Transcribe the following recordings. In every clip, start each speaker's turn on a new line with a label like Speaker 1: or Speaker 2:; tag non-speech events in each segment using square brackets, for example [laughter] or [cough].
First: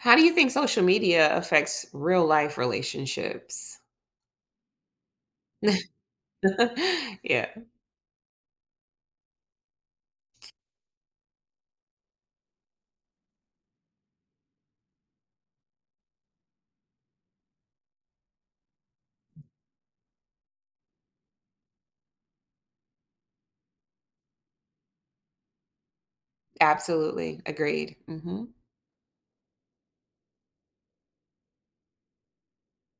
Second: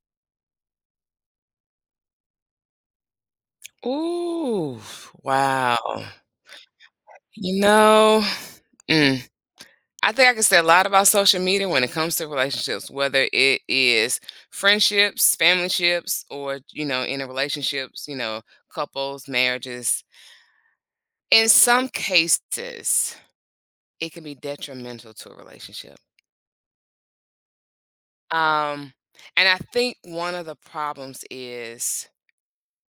Speaker 1: How do you think social media affects real life relationships?
Speaker 2: Ooh, wow.
Speaker 1: [laughs] Yeah,
Speaker 2: You know, mm, I think I can say a lot about social media when it comes to relationships, whether it is friendships, family ships, or, in relationships, couples, marriages. In some cases, it can be detrimental to a relationship.
Speaker 1: absolutely, agreed. Mhm.
Speaker 2: Um, and I think one of the problems is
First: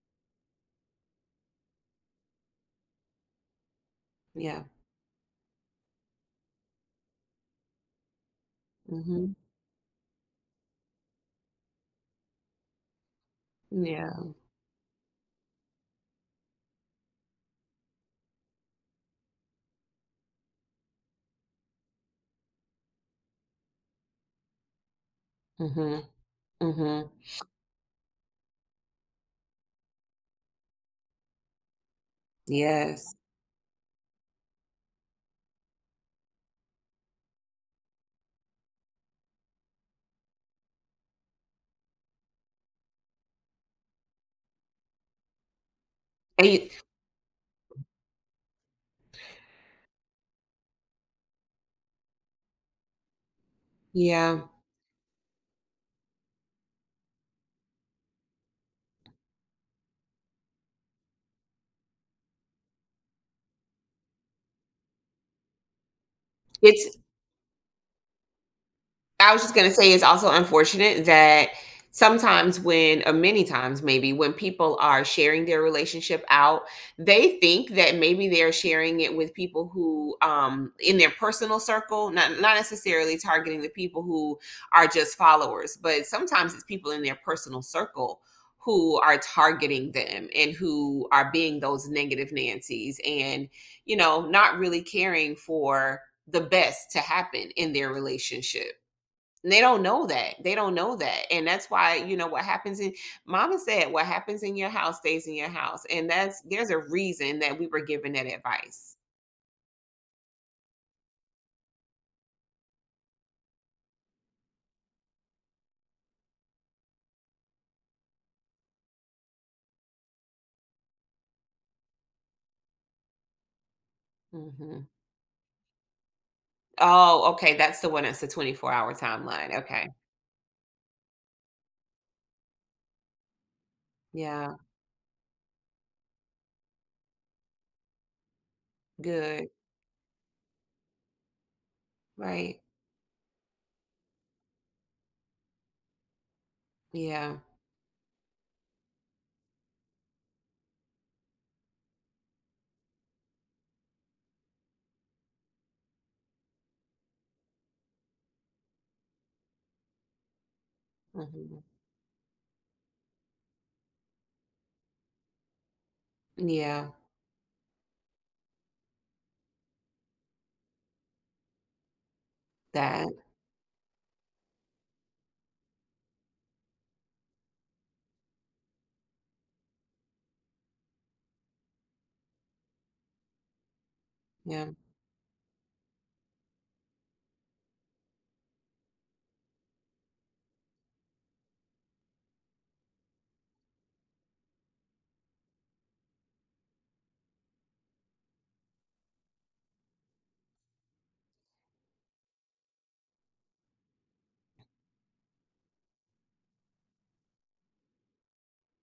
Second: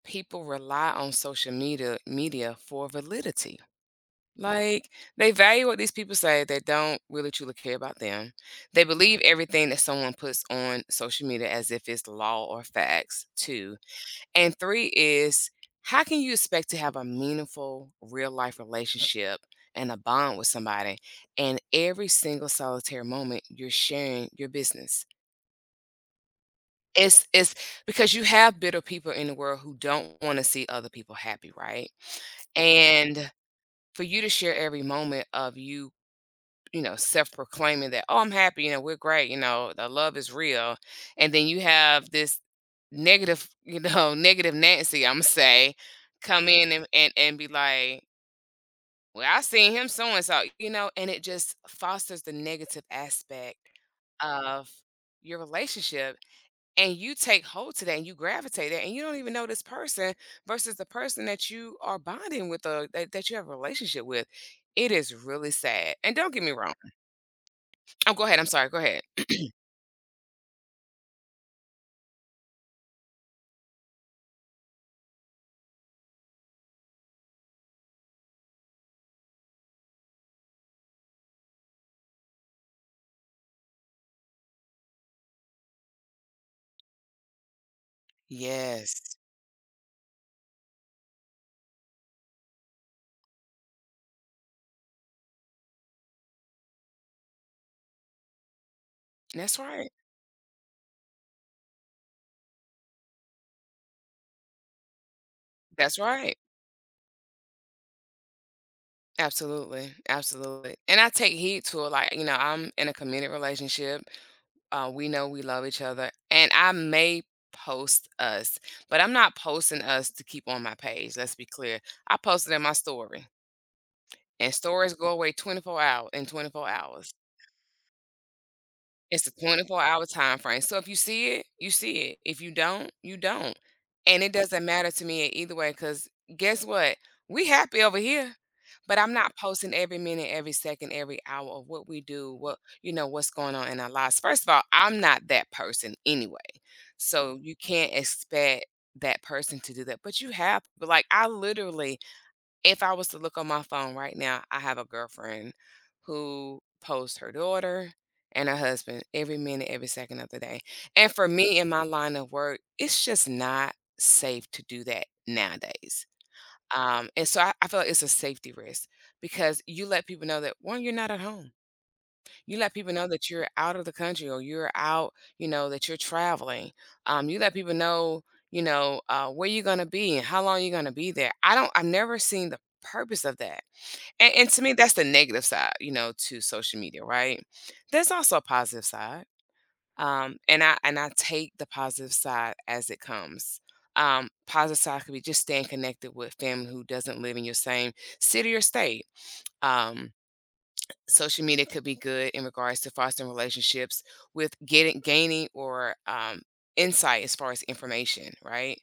Speaker 2: people rely on social media for validity.
Speaker 1: Yeah.
Speaker 2: Like, they value what these people say. They don't really truly care about them. They believe
Speaker 1: Mhm.
Speaker 2: everything that someone puts on social media as if it's law or facts, too.
Speaker 1: Yeah.
Speaker 2: And three is how can you expect to have a meaningful real life relationship and a bond with somebody and every single solitary moment you're sharing your business?
Speaker 1: Mhm. Mhm.
Speaker 2: It's because you have bitter people in the world who don't want to see other people happy, right?
Speaker 1: Yes.
Speaker 2: And for you to share every moment of you, self-proclaiming that, "Oh, I'm happy, you know, we're great, you know, the love is real." And then you have this negative, you know, [laughs] negative Nancy, I'ma say,
Speaker 1: And
Speaker 2: come
Speaker 1: y
Speaker 2: in and be like, "Well, I seen him so and so," you know, and it just fosters the negative aspect
Speaker 1: Yeah.
Speaker 2: of your relationship, and you take hold to that and you gravitate that and you don't even know this person versus the person that you are bonding with or that you have a relationship with. It is really sad, and don't get me wrong.
Speaker 1: It's
Speaker 2: Oh, go ahead. I'm sorry. Go ahead.
Speaker 1: I was
Speaker 2: [clears throat]
Speaker 1: just going to say it's also unfortunate that sometimes when, or many times maybe, when people are sharing their relationship out, they think that maybe they're sharing it with people who in their personal circle, not necessarily targeting the people who are just followers, but sometimes it's people in their personal circle who
Speaker 2: Yes.
Speaker 1: are targeting them and who are being those negative nancies and not really caring for the best to happen in their relationship.
Speaker 2: That's
Speaker 1: They don't
Speaker 2: right.
Speaker 1: know that. They don't know that. And that's why, what happens in mama said, what happens in your house stays in your house.
Speaker 2: That's
Speaker 1: And
Speaker 2: right.
Speaker 1: that's There's a reason that we were given that advice.
Speaker 2: Absolutely. Absolutely. And I take heed to it. Like, you know, I'm in a committed relationship. We know we love each other. And I may post us, but I'm not posting us to keep on my page. Let's be clear. I posted in my story. And
Speaker 1: Hmm.
Speaker 2: stories go away 24 hours in 24 hours.
Speaker 1: Oh, okay. That's the 24-hour hour
Speaker 2: It's a
Speaker 1: timeline. Okay.
Speaker 2: 24-hour time frame. So if you see it, you see it. If you don't, you don't. And it
Speaker 1: Yeah.
Speaker 2: doesn't matter to me either way because guess what? We happy over here, but I'm not
Speaker 1: Good.
Speaker 2: posting every minute, every second, every hour of what we do, what
Speaker 1: Right.
Speaker 2: you know, what's going on in our lives. First of all, I'm not that person anyway.
Speaker 1: Yeah.
Speaker 2: So you can't expect that person to do that. But you have, but like I literally, if I was to look on my phone right now, I have a girlfriend who posts her daughter and her husband every minute, every second of the day. And for me
Speaker 1: Hmm.
Speaker 2: in my line of work, it's just not safe to do that nowadays.
Speaker 1: Yeah.
Speaker 2: And so I feel like it's a safety risk because you let people know that one, you're not at home, you let people know
Speaker 1: That.
Speaker 2: that you're out of the country or you're out, you know, that you're traveling. You let people know, you know, where you're going to be and how long you're going to be there. I don't, I've never seen the purpose of that. And to
Speaker 1: Yeah.
Speaker 2: me, that's the negative side, you know, to social media, right? There's also a positive side. And I take the positive side as it comes. Positive side could be just staying connected with family who doesn't live in your same city or state. Um, social media could be good in regards to fostering relationships with getting gaining or insight as far as information, right?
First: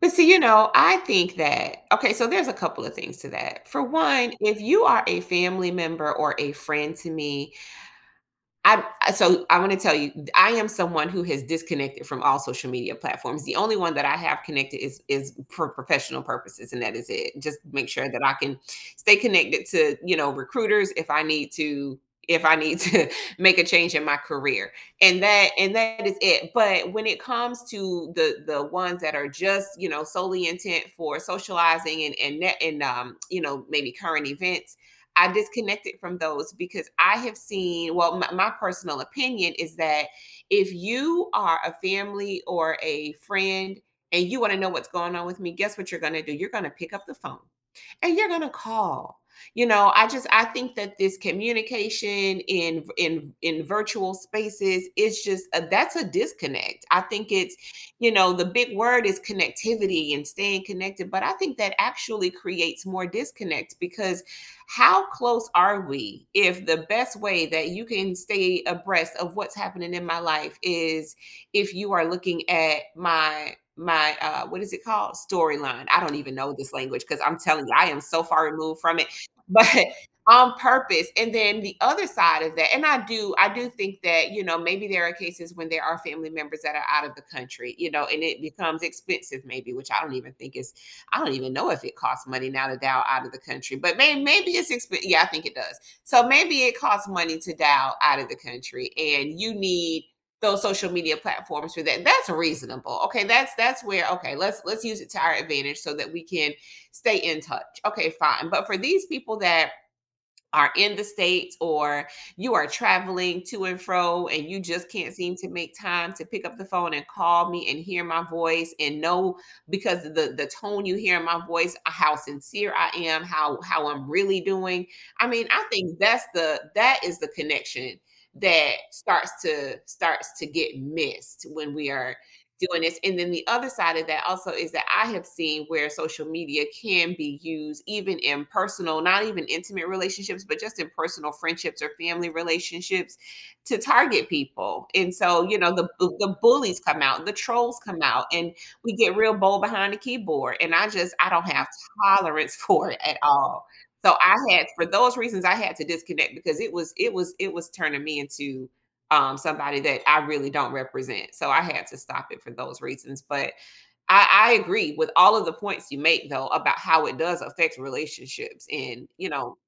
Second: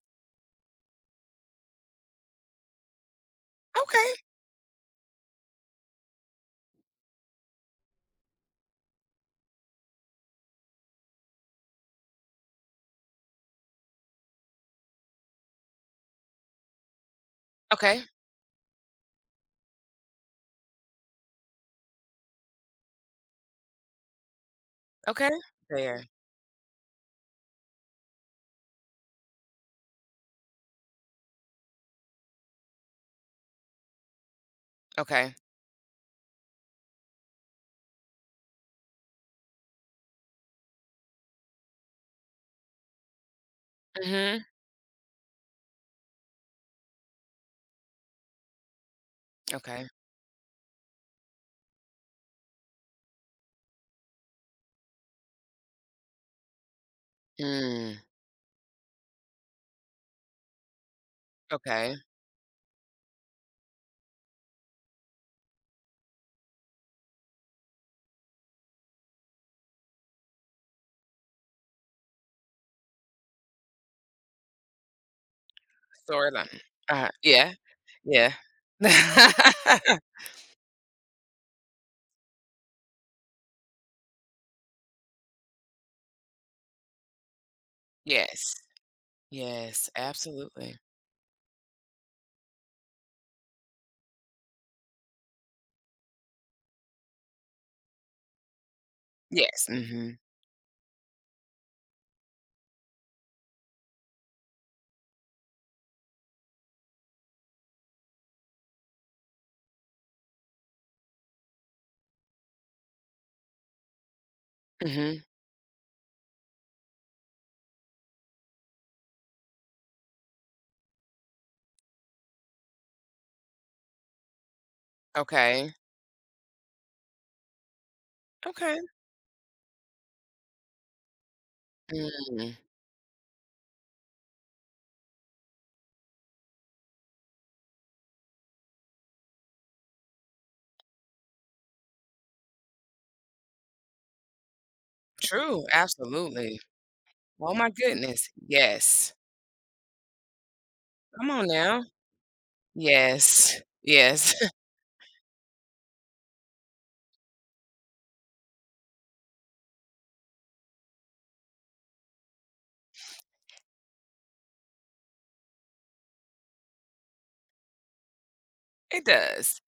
Speaker 1: But see, I think that, okay, so there's a couple of things to that. For
Speaker 2: Okay.
Speaker 1: one, if you are a family member or a friend to me, I so I want to tell you, I am someone who has disconnected from all social media platforms. The only one that I have connected is for professional purposes, and that is it. Just make
Speaker 2: Okay.
Speaker 1: sure that I can stay connected to, recruiters, if I need to, if I need to [laughs] make a change in my career,
Speaker 2: Okay.
Speaker 1: and
Speaker 2: There.
Speaker 1: that is it. But when it comes to the ones that are just solely intent for socializing, and maybe current events. I
Speaker 2: Okay.
Speaker 1: disconnected from those because I have seen, well, my personal opinion is that if you are a family or a friend and you
Speaker 2: Mhm.
Speaker 1: want to know what's going on with me, guess what you're going to do? You're going to pick up the phone and you're gonna call. you
Speaker 2: Okay.
Speaker 1: know i just i think that this communication in virtual spaces, that's a disconnect. I think it's
Speaker 2: Mm.
Speaker 1: the big word is connectivity and staying connected, but I think that
Speaker 2: Okay.
Speaker 1: actually creates more disconnect, because how close are we if the best way that you can stay abreast of what's happening in my life is if you are looking at my, what is it called, storyline? I don't even know
Speaker 2: Storyline.
Speaker 1: this language because I'm
Speaker 2: Yeah.
Speaker 1: telling you, I am so
Speaker 2: Yeah.
Speaker 1: far
Speaker 2: [laughs]
Speaker 1: removed from it [laughs] but on purpose. And then the other side of that, and I do think that, maybe there are cases when there are family members that are out of the country, and it
Speaker 2: Yes.
Speaker 1: becomes expensive maybe, which
Speaker 2: Yes,
Speaker 1: I don't even think is
Speaker 2: absolutely.
Speaker 1: I don't even know if it costs money now to dial out of the country, but maybe it's expensive. Yeah, I think it does, so maybe it costs money to dial out of the country and you
Speaker 2: Yes.
Speaker 1: need
Speaker 2: Mhm.
Speaker 1: those social media platforms for that. That's reasonable. Okay, that's where, okay, let's use it to our advantage so that we can stay in touch. Okay, fine. But for these people that are in the States, or you are traveling to and fro and you just can't
Speaker 2: Mhm.
Speaker 1: seem to make time to pick up the phone and call me and hear my voice and know, because the tone you hear in my voice, how sincere I am, how I'm really doing, I mean, I
Speaker 2: Okay.
Speaker 1: think that's the, that is the connection
Speaker 2: Okay.
Speaker 1: that starts to get missed when we are
Speaker 2: Mm.
Speaker 1: doing this. And then the other side of that also is that I have seen where social media can be used even in personal, not even intimate relationships, but just in personal friendships or family relationships to target people. And so,
Speaker 2: True,
Speaker 1: the
Speaker 2: absolutely.
Speaker 1: bullies come out, the
Speaker 2: Oh my
Speaker 1: trolls come out,
Speaker 2: goodness.
Speaker 1: and we
Speaker 2: Yes.
Speaker 1: get real bold behind the keyboard. And I
Speaker 2: Come on
Speaker 1: don't have
Speaker 2: now.
Speaker 1: tolerance [laughs] for it at
Speaker 2: Yes.
Speaker 1: all. So
Speaker 2: Yes.
Speaker 1: I
Speaker 2: [laughs]
Speaker 1: had For those reasons I had to disconnect, because it was turning me into, somebody that I really don't represent. So I had to stop it for those reasons. But I agree with all of the points you make, though, about how it does affect relationships.
Speaker 2: It
Speaker 1: And, you know,
Speaker 2: does.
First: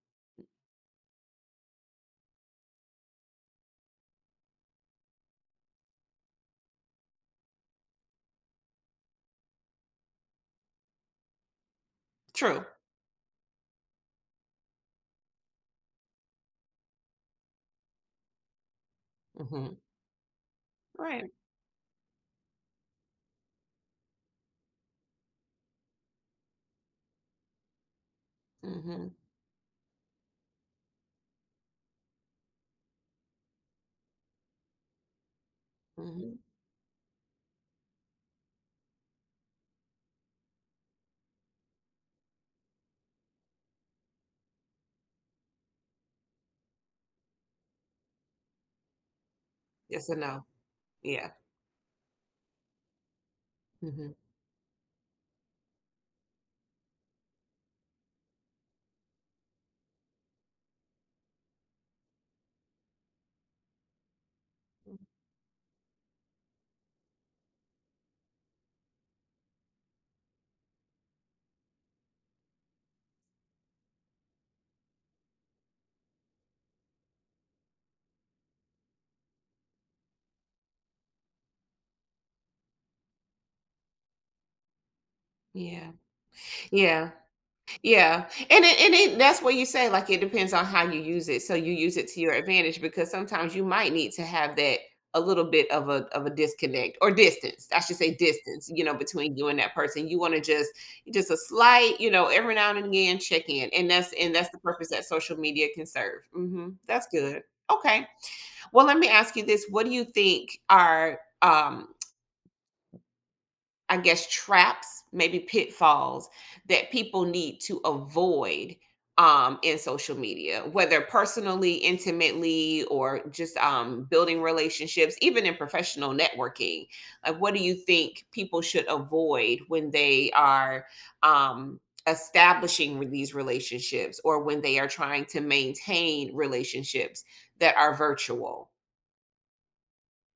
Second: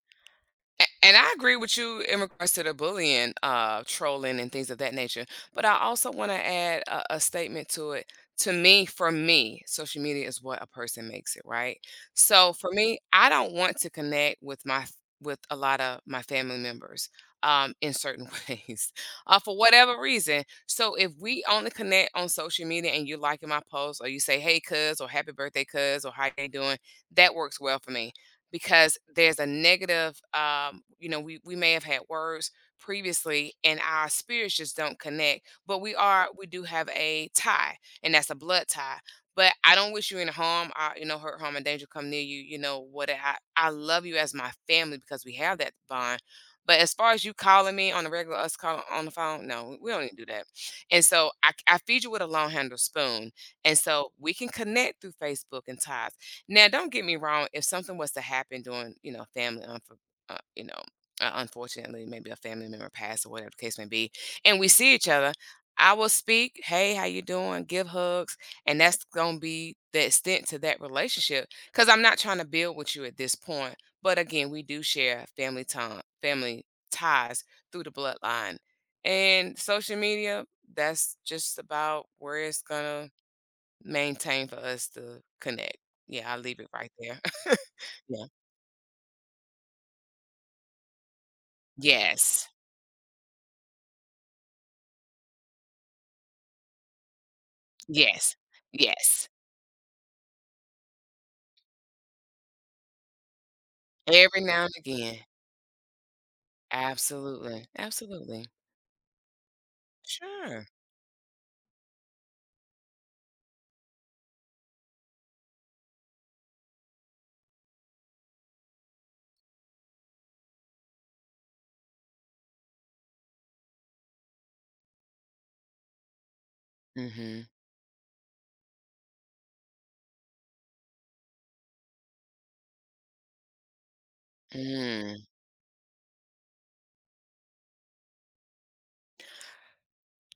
Speaker 2: And I agree with you in regards to the bullying, trolling, and things of that nature. But I also want to add a statement to it. To me, for me, social media is what a person makes it, right? So
Speaker 1: true.
Speaker 2: for me, I don't want to connect with with a lot of my family members in certain [laughs] ways, for
Speaker 1: Hmm.
Speaker 2: whatever reason. So if
Speaker 1: Right.
Speaker 2: we only connect on social media and you liking my post or you say, "Hey, cuz," or "Happy birthday, cuz," or "How you doing," that works well for me because
Speaker 1: Hmm.
Speaker 2: there's a negative, you know, we may have had words previously and our spirits just don't connect, but
Speaker 1: Hmm.
Speaker 2: we do have a tie, and that's a blood tie. But I don't wish you any harm. I, you know, hurt harm and danger come near you, you know what, I love you as my family because we have that bond. But as far as you calling me on the regular, us calling on the phone, no, we don't need
Speaker 1: Yes
Speaker 2: to
Speaker 1: and
Speaker 2: do that.
Speaker 1: no.
Speaker 2: And so
Speaker 1: Yeah.
Speaker 2: I feed you with a long handle spoon. And so
Speaker 1: Hmm.
Speaker 2: we can connect through Facebook and ties. Now, don't get me wrong, if something was to happen during, you know, family uh, you know, unfortunately, maybe a family member passed or whatever the case may be, and we see each other, I will speak, "Hey, how you doing?" Give hugs, and that's gonna be the extent to that relationship. Because 'cause I'm not trying to build with you at this point. But again, we do share family ties through the bloodline. And social media, that's just about where it's gonna maintain for us to connect.
Speaker 1: Yeah.
Speaker 2: Yeah, I'll leave it right
Speaker 1: Yeah.
Speaker 2: there. [laughs] Yeah.
Speaker 1: Yeah, and it, that's what you say. Like, it depends on how you use it. So you use it to your
Speaker 2: Yes.
Speaker 1: advantage because sometimes you might need to have that a little bit of a disconnect, or distance. I should say
Speaker 2: Yes.
Speaker 1: distance. You know,
Speaker 2: Yes.
Speaker 1: between you and that person, you want to just a slight. You know, every now and again check in, and
Speaker 2: Every
Speaker 1: that's the
Speaker 2: now and
Speaker 1: purpose that
Speaker 2: again.
Speaker 1: social media can serve. Hmm. That's good.
Speaker 2: Absolutely.
Speaker 1: Okay.
Speaker 2: Absolutely.
Speaker 1: Well, let me ask you this: what do you think
Speaker 2: Sure.
Speaker 1: are, I guess, traps, maybe pitfalls that people need to avoid, in social media, whether personally, intimately, or just, building relationships, even in professional networking? Like,
Speaker 2: Mhm.
Speaker 1: what do you think people should avoid when they are, um, establishing these relationships, or when they are trying
Speaker 2: Mm.
Speaker 1: to maintain relationships that are virtual?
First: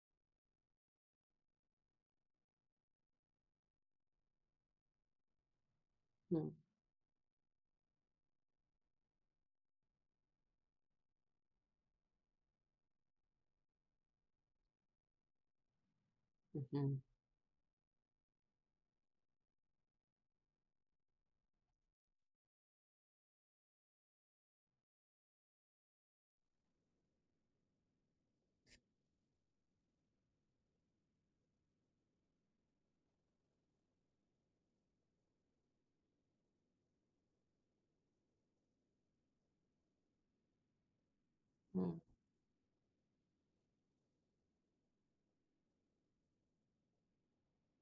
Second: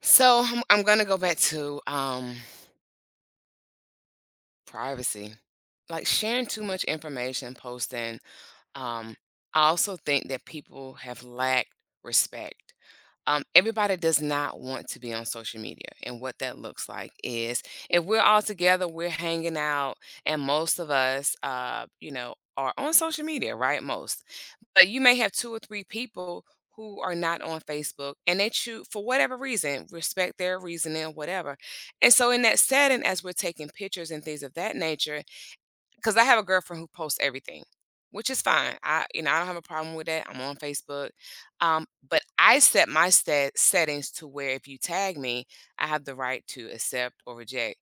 Speaker 2: So, I'm gonna go back to, privacy. Like, sharing
Speaker 1: Mm.
Speaker 2: too much information, posting, um, I also think that people have lacked respect. Everybody does not want to be on social media. And what that looks
Speaker 1: Mhm.
Speaker 2: like is if we're all together, we're hanging out, and most of us, you know, are on social media, right? Most. But you may have two or three people who are not on Facebook and they choose, for whatever reason, respect their reasoning, whatever. And so, in that setting, as we're taking pictures and things of that nature, because I have a girlfriend who posts everything, which is fine. I, you know, I don't have a problem with that. I'm on Facebook,
Speaker 1: Mm.
Speaker 2: but I set my settings to where if you tag me, I have the right to accept or reject,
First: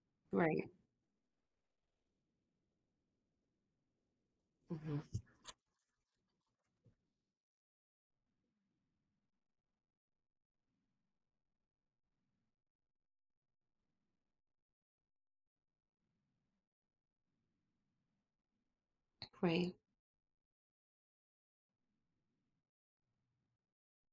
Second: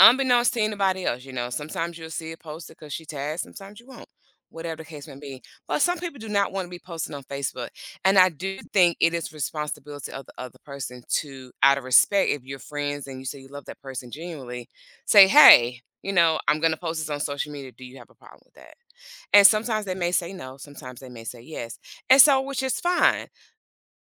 Speaker 2: unbeknownst to
Speaker 1: Right.
Speaker 2: anybody else. You know, sometimes you'll see it posted because she tags. Sometimes you won't. Whatever the
Speaker 1: Mhm.
Speaker 2: case may be, but some people do not want to be posted on Facebook, and I do think it is responsibility of the other person to, out of respect, if you're friends and you say you love that person genuinely, say, hey, you know, I'm going to post this on social media. Do you have a problem with that? And
Speaker 1: Right.
Speaker 2: sometimes they may say no, sometimes they may say yes. And so, which is fine.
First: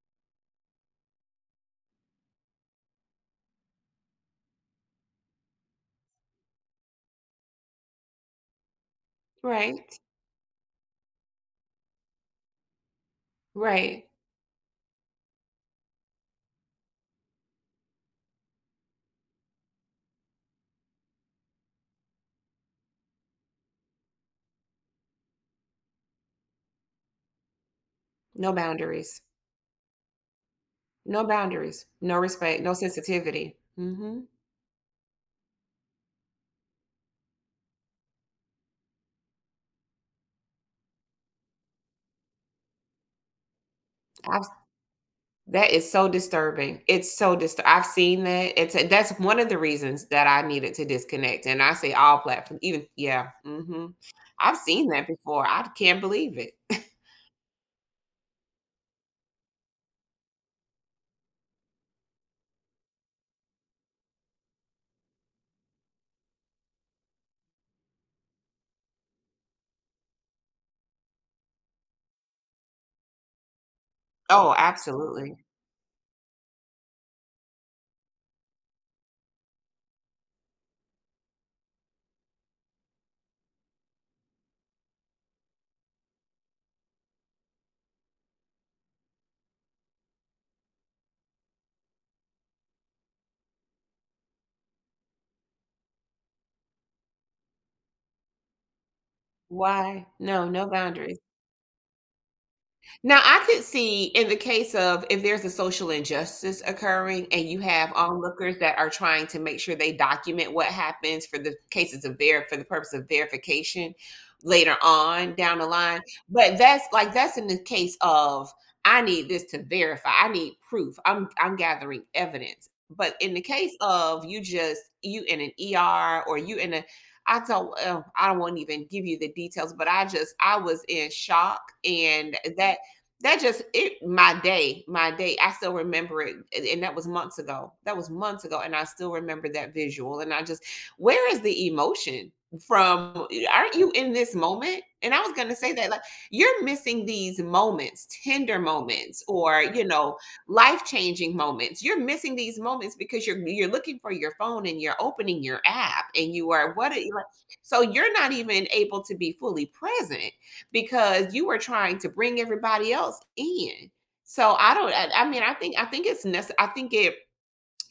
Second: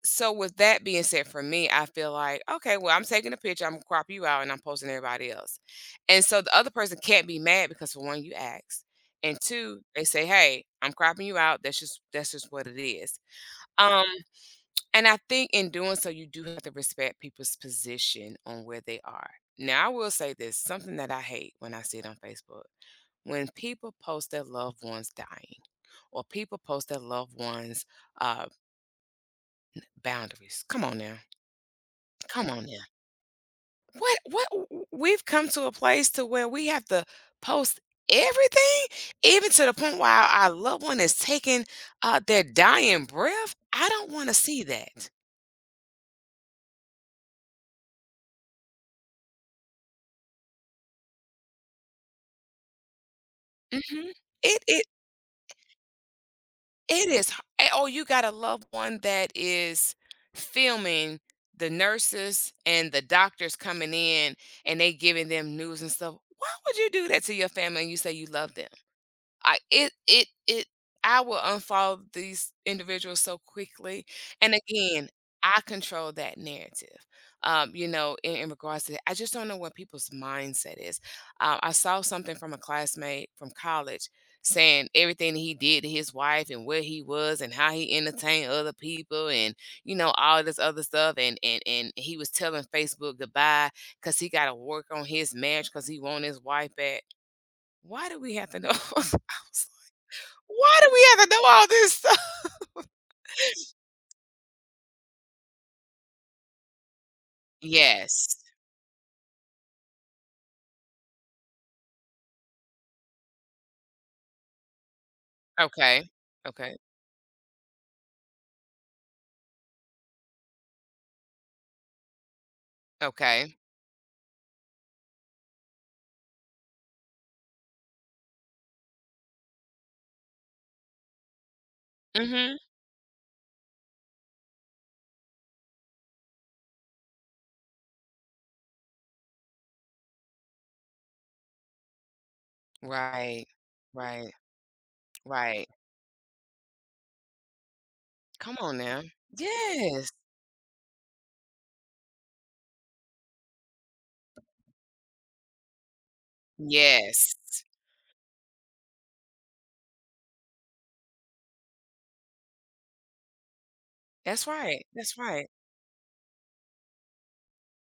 Speaker 2: So, with that being said, for me, I feel like, okay, well, I'm taking a picture, I'm going to crop you out, and I'm posting everybody else. And so the other person can't be mad because, for one, you asked. And two,
Speaker 1: Right.
Speaker 2: they say, hey, I'm cropping you out. That's just, that's just what it is. Um,
Speaker 1: Right.
Speaker 2: and I think in doing so, you do have to respect people's position on where they are. Now, I will say this: something that I hate when I see it on Facebook, when people post their loved ones dying or people post their loved ones, uh,
Speaker 1: No boundaries.
Speaker 2: boundaries. Come on now.
Speaker 1: No boundaries. No
Speaker 2: Come
Speaker 1: respect.
Speaker 2: on
Speaker 1: No
Speaker 2: now.
Speaker 1: sensitivity. Mhm.
Speaker 2: What, we've come to a place to where we have to post everything, even to the point where our loved one is taking, their dying breath. I don't want to
Speaker 1: I've
Speaker 2: see that.
Speaker 1: That is so disturbing. It's so disturbing. I've seen that. It's That's one of the reasons that I needed to disconnect, and I say all platforms, even, yeah, mhm.
Speaker 2: Hmm.
Speaker 1: I've
Speaker 2: It, it
Speaker 1: seen that before. I can't believe it. [laughs]
Speaker 2: it is h eh, oh, you got a loved one that is filming the nurses and the doctors coming in, and they giving them news and stuff. Why would you do that to your family and you say you love them? I it it it I will unfollow these individuals so quickly, and
Speaker 1: Oh,
Speaker 2: again,
Speaker 1: absolutely.
Speaker 2: I control that narrative, you know, in regards to that. I just don't know what people's mindset is. I saw something from a classmate from college saying everything he did to his wife and where he was and how he entertained other people and you know all this other stuff, and he was telling Facebook goodbye because he got to work on his marriage because he want his wife back. Why do we have to know? [laughs]
Speaker 1: Why? No, no
Speaker 2: Why do we
Speaker 1: boundaries.
Speaker 2: have to know all this stuff?
Speaker 1: Now, I could see in the case of, if there's a social injustice occurring and you have
Speaker 2: Yes.
Speaker 1: onlookers that are trying to make sure they document what happens, for the cases of ver for the purpose of verification later on down the line.
Speaker 2: Okay.
Speaker 1: But
Speaker 2: Okay.
Speaker 1: that's in the case of, I need this to verify. I need proof. I'm gathering evidence. But in the
Speaker 2: Okay.
Speaker 1: case of you in an ER, or you in a I don't, I won't even give you the details, but I was in shock, and
Speaker 2: Mhm.
Speaker 1: that just it, my day, I still remember it, that was months ago, and I still remember that visual, and I just where is the emotion from?
Speaker 2: Right.
Speaker 1: Aren't you in
Speaker 2: Right.
Speaker 1: this moment? And I was going to
Speaker 2: Right.
Speaker 1: say that, like, you're missing these moments,
Speaker 2: Come
Speaker 1: tender
Speaker 2: on now.
Speaker 1: moments, or
Speaker 2: Yes.
Speaker 1: life changing moments. You're missing these moments because you're looking for your phone and you're opening your app, and you are what are you like
Speaker 2: Yes.
Speaker 1: so you're not even able to be fully present because you were trying to bring everybody else in.
Speaker 2: That's
Speaker 1: So I
Speaker 2: right.
Speaker 1: don't. I,
Speaker 2: That's
Speaker 1: I mean,
Speaker 2: right.
Speaker 1: I think it's necessary. I think it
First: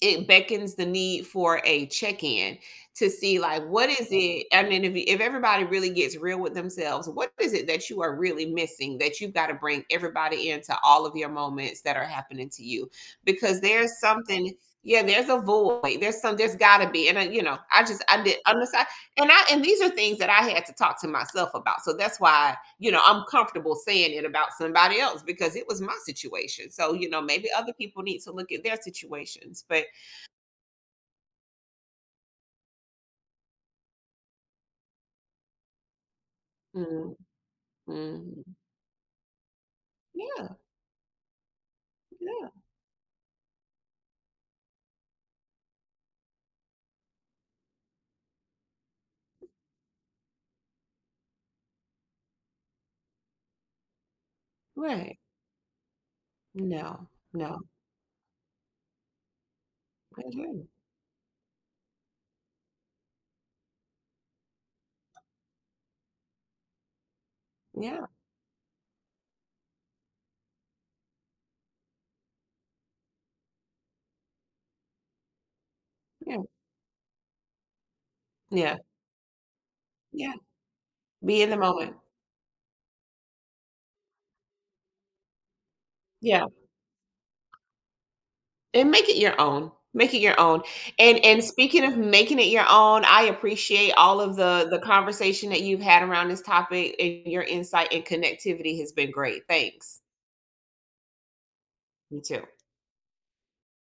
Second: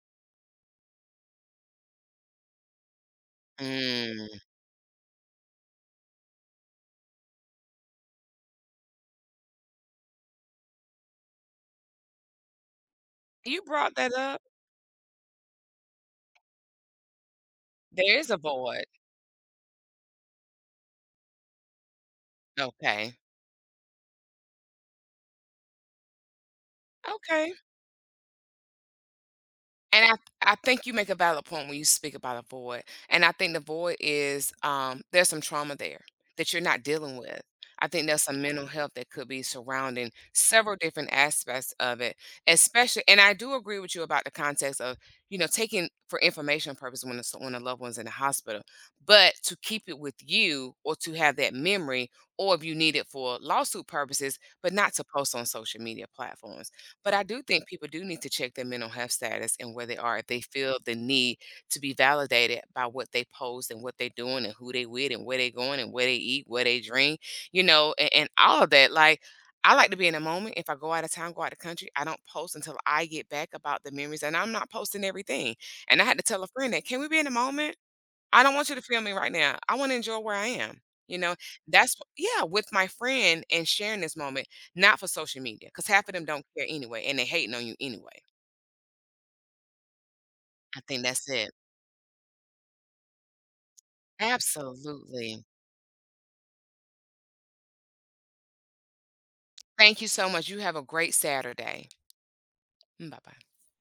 Speaker 1: it beckons the need for a check-in, to see, like, what is
Speaker 2: Mm.
Speaker 1: it? I mean, if everybody really gets real with themselves, what is it that you are really missing that you've got to bring everybody into all of your moments that are happening to you? Because
Speaker 2: You brought
Speaker 1: there's
Speaker 2: that up.
Speaker 1: something, yeah, there's a void, there's gotta be. And I, you know I just
Speaker 2: There
Speaker 1: I
Speaker 2: is a
Speaker 1: did
Speaker 2: board.
Speaker 1: understand, and these are things that I had to talk to myself about. So that's why,
Speaker 2: Okay.
Speaker 1: I'm comfortable saying it about somebody else, because it was my situation. So, maybe
Speaker 2: Okay.
Speaker 1: other people need to look at their situations, but
Speaker 2: And I think you make a valid point when you speak about a void. And I think the void is, there's some trauma there that you're not
Speaker 1: Mm.
Speaker 2: dealing with. I think there's some
Speaker 1: Mhm.
Speaker 2: mental health that could be surrounding
Speaker 1: Yeah,
Speaker 2: several different aspects of it,
Speaker 1: yeah,
Speaker 2: especially. And I do agree with you about the context of, you know, taking for information purpose when, it's, when a loved one's in the hospital, but to keep it with you or to have that memory, or if you need it for lawsuit purposes, but not to
Speaker 1: right.
Speaker 2: post on social media platforms.
Speaker 1: No,
Speaker 2: But I do
Speaker 1: no,
Speaker 2: think people do need to check their mental health status and where they are
Speaker 1: I
Speaker 2: if they
Speaker 1: agree.
Speaker 2: feel the need to be validated by what they post and what they're doing and who they with and where they going and where they eat, where they drink, you know,
Speaker 1: Yeah,
Speaker 2: and all of that. Like, I like to be in a moment. If I go out of town, go out of country, I don't post until I get back about the memories. And I'm not posting everything. And I had to tell
Speaker 1: yeah,
Speaker 2: a friend that, can we be in a moment? I don't want you
Speaker 1: yeah,
Speaker 2: to feel me right now. I want to enjoy
Speaker 1: yeah.
Speaker 2: where I am. You know,
Speaker 1: Be in the moment.
Speaker 2: yeah, with my friend and sharing this moment, not for social media, because half of them don't
Speaker 1: Yeah,
Speaker 2: care anyway, and they hating on you anyway.
Speaker 1: and make it your own. Make it your own.
Speaker 2: I think
Speaker 1: And
Speaker 2: that's
Speaker 1: and
Speaker 2: it.
Speaker 1: speaking of making it your own, I appreciate all of the
Speaker 2: Absolutely.
Speaker 1: conversation that you've had around this topic, and your insight and connectivity has been great.
Speaker 2: Thank
Speaker 1: Thanks.
Speaker 2: you so much. You have a great Saturday.
Speaker 1: You too.
Speaker 2: Bye bye.